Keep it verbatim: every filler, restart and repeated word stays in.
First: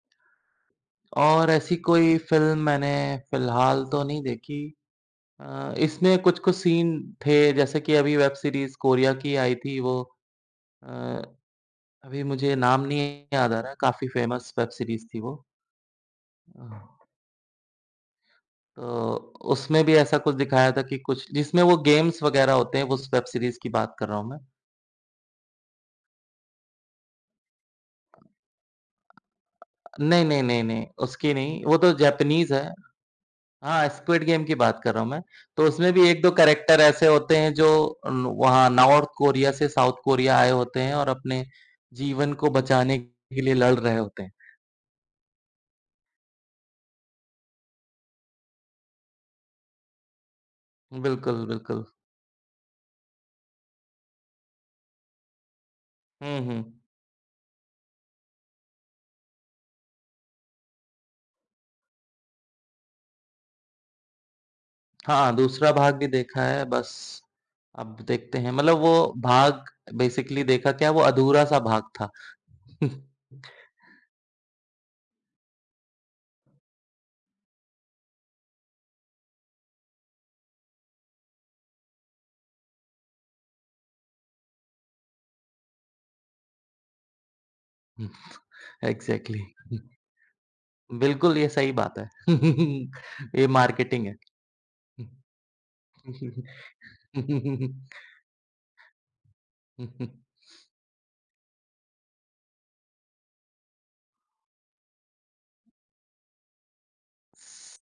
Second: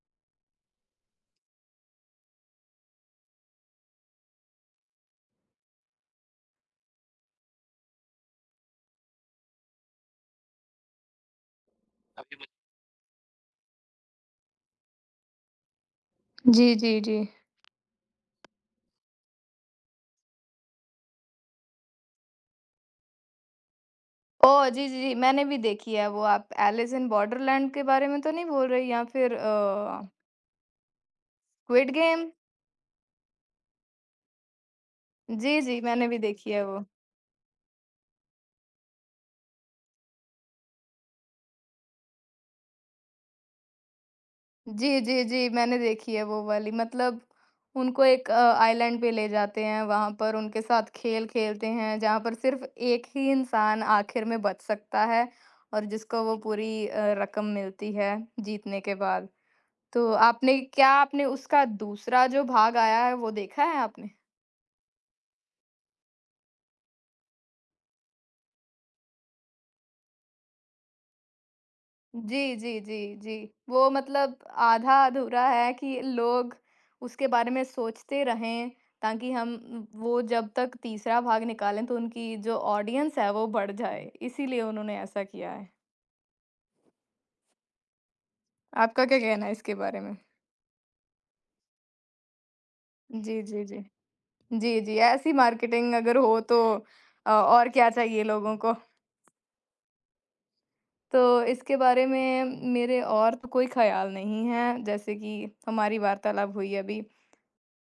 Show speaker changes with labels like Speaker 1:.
Speaker 1: और ऐसी कोई फिल्म मैंने फिलहाल तो नहीं देखी। अ, इसमें कुछ-कुछ सीन थे जैसे कि अभी वेब सीरीज़ कोरिया की आई थी वो अ, अभी मुझे नाम नहीं याद आ रहा है। काफ़ी फेमस वेब सीरीज़ थी वो।
Speaker 2: जी, जी,
Speaker 1: अह
Speaker 2: जी।
Speaker 1: तो, उसमें भी ऐसा कुछ दिखाया था कि कुछ जिसमें वो गेम्स वगैरह होते हैं, उस वेब सीरीज़ की बात कर रहा हूँ मैं।
Speaker 2: ओह! जी, जी, जी, मैंने भी देखी है वो आप ऐलिस इन बॉर्डरलैंड के बारे में तो नहीं बोल रहे हैं या फिर अ
Speaker 1: नहीं, नहीं, नहीं, नहीं, उसकी नहीं, वो तो
Speaker 2: स्क्विड गेम?
Speaker 1: जैपनीज़ है। हाँ, स्क्विड गेम की बात कर रहा हूँ मैं।
Speaker 2: जी,
Speaker 1: तो
Speaker 2: जी।
Speaker 1: उसमें
Speaker 2: मैंने
Speaker 1: भी
Speaker 2: भी
Speaker 1: एक दो
Speaker 2: देखी है
Speaker 1: करैक्टर
Speaker 2: वो।
Speaker 1: ऐसे होते हैं जो नु वहाँ नार्थ कोरिया से साउथ कोरिया आए होते हैं और अपने जीवन को बचाने के लिए लड़ रहे होते हैं।
Speaker 2: जी, जी, जी मैंने देखी है वो वाली मतलब उनको एक अ, आइलैंड पे ले जाते हैं, वहाँ पर उनके साथ खेल
Speaker 1: बिल्कुल,
Speaker 2: खेलते
Speaker 1: बिल्कुल।
Speaker 2: हैं, जहाँ पर सिर्फ एक ही इंसान आखिर में बच सकता है और जिसको वो
Speaker 1: हुँ, हुँ।
Speaker 2: पूरी अ, रकम मिलती है जीतने के बाद। तो आपने क्या आपने उसका दूसरा जो भाग आया है, वो देखा है आपने?
Speaker 1: हाँ, दूसरा भाग भी देखा है। बस अब देखते हैं मतलब वो भाग बेसिकली देखा क्या, वो अधूरा-सा भाग था।
Speaker 2: जी, जी, जी, जी, वो मतलब आधा-अधूरा है कि लोग उसके बारे में सोचते रहें ताकि हम उम, वो जब तक तीसरा भाग निकालें, तो उनकी जो ऑडियंस है वो बढ़ जाए। इसीलिए उन्होंने ऐसा किया है।
Speaker 1: उह
Speaker 2: आपका क्या
Speaker 1: इग्ज़ैक्टली
Speaker 2: कहना है इसके बारे में?
Speaker 1: बिल्कुल, ये सही बात है
Speaker 2: जी,
Speaker 1: ये
Speaker 2: जी, जी।
Speaker 1: मार्केटिंग है।
Speaker 2: जी, जी, ऐसी मार्केटिंग अगर हो तो
Speaker 1: हुँ।
Speaker 2: अ, और क्या चाहिए लोगों को? तो इसके बारे में मेरे और तो कोई ख्याल नहीं है, जैसे कि हमारी वार्तालाप हुई अभी।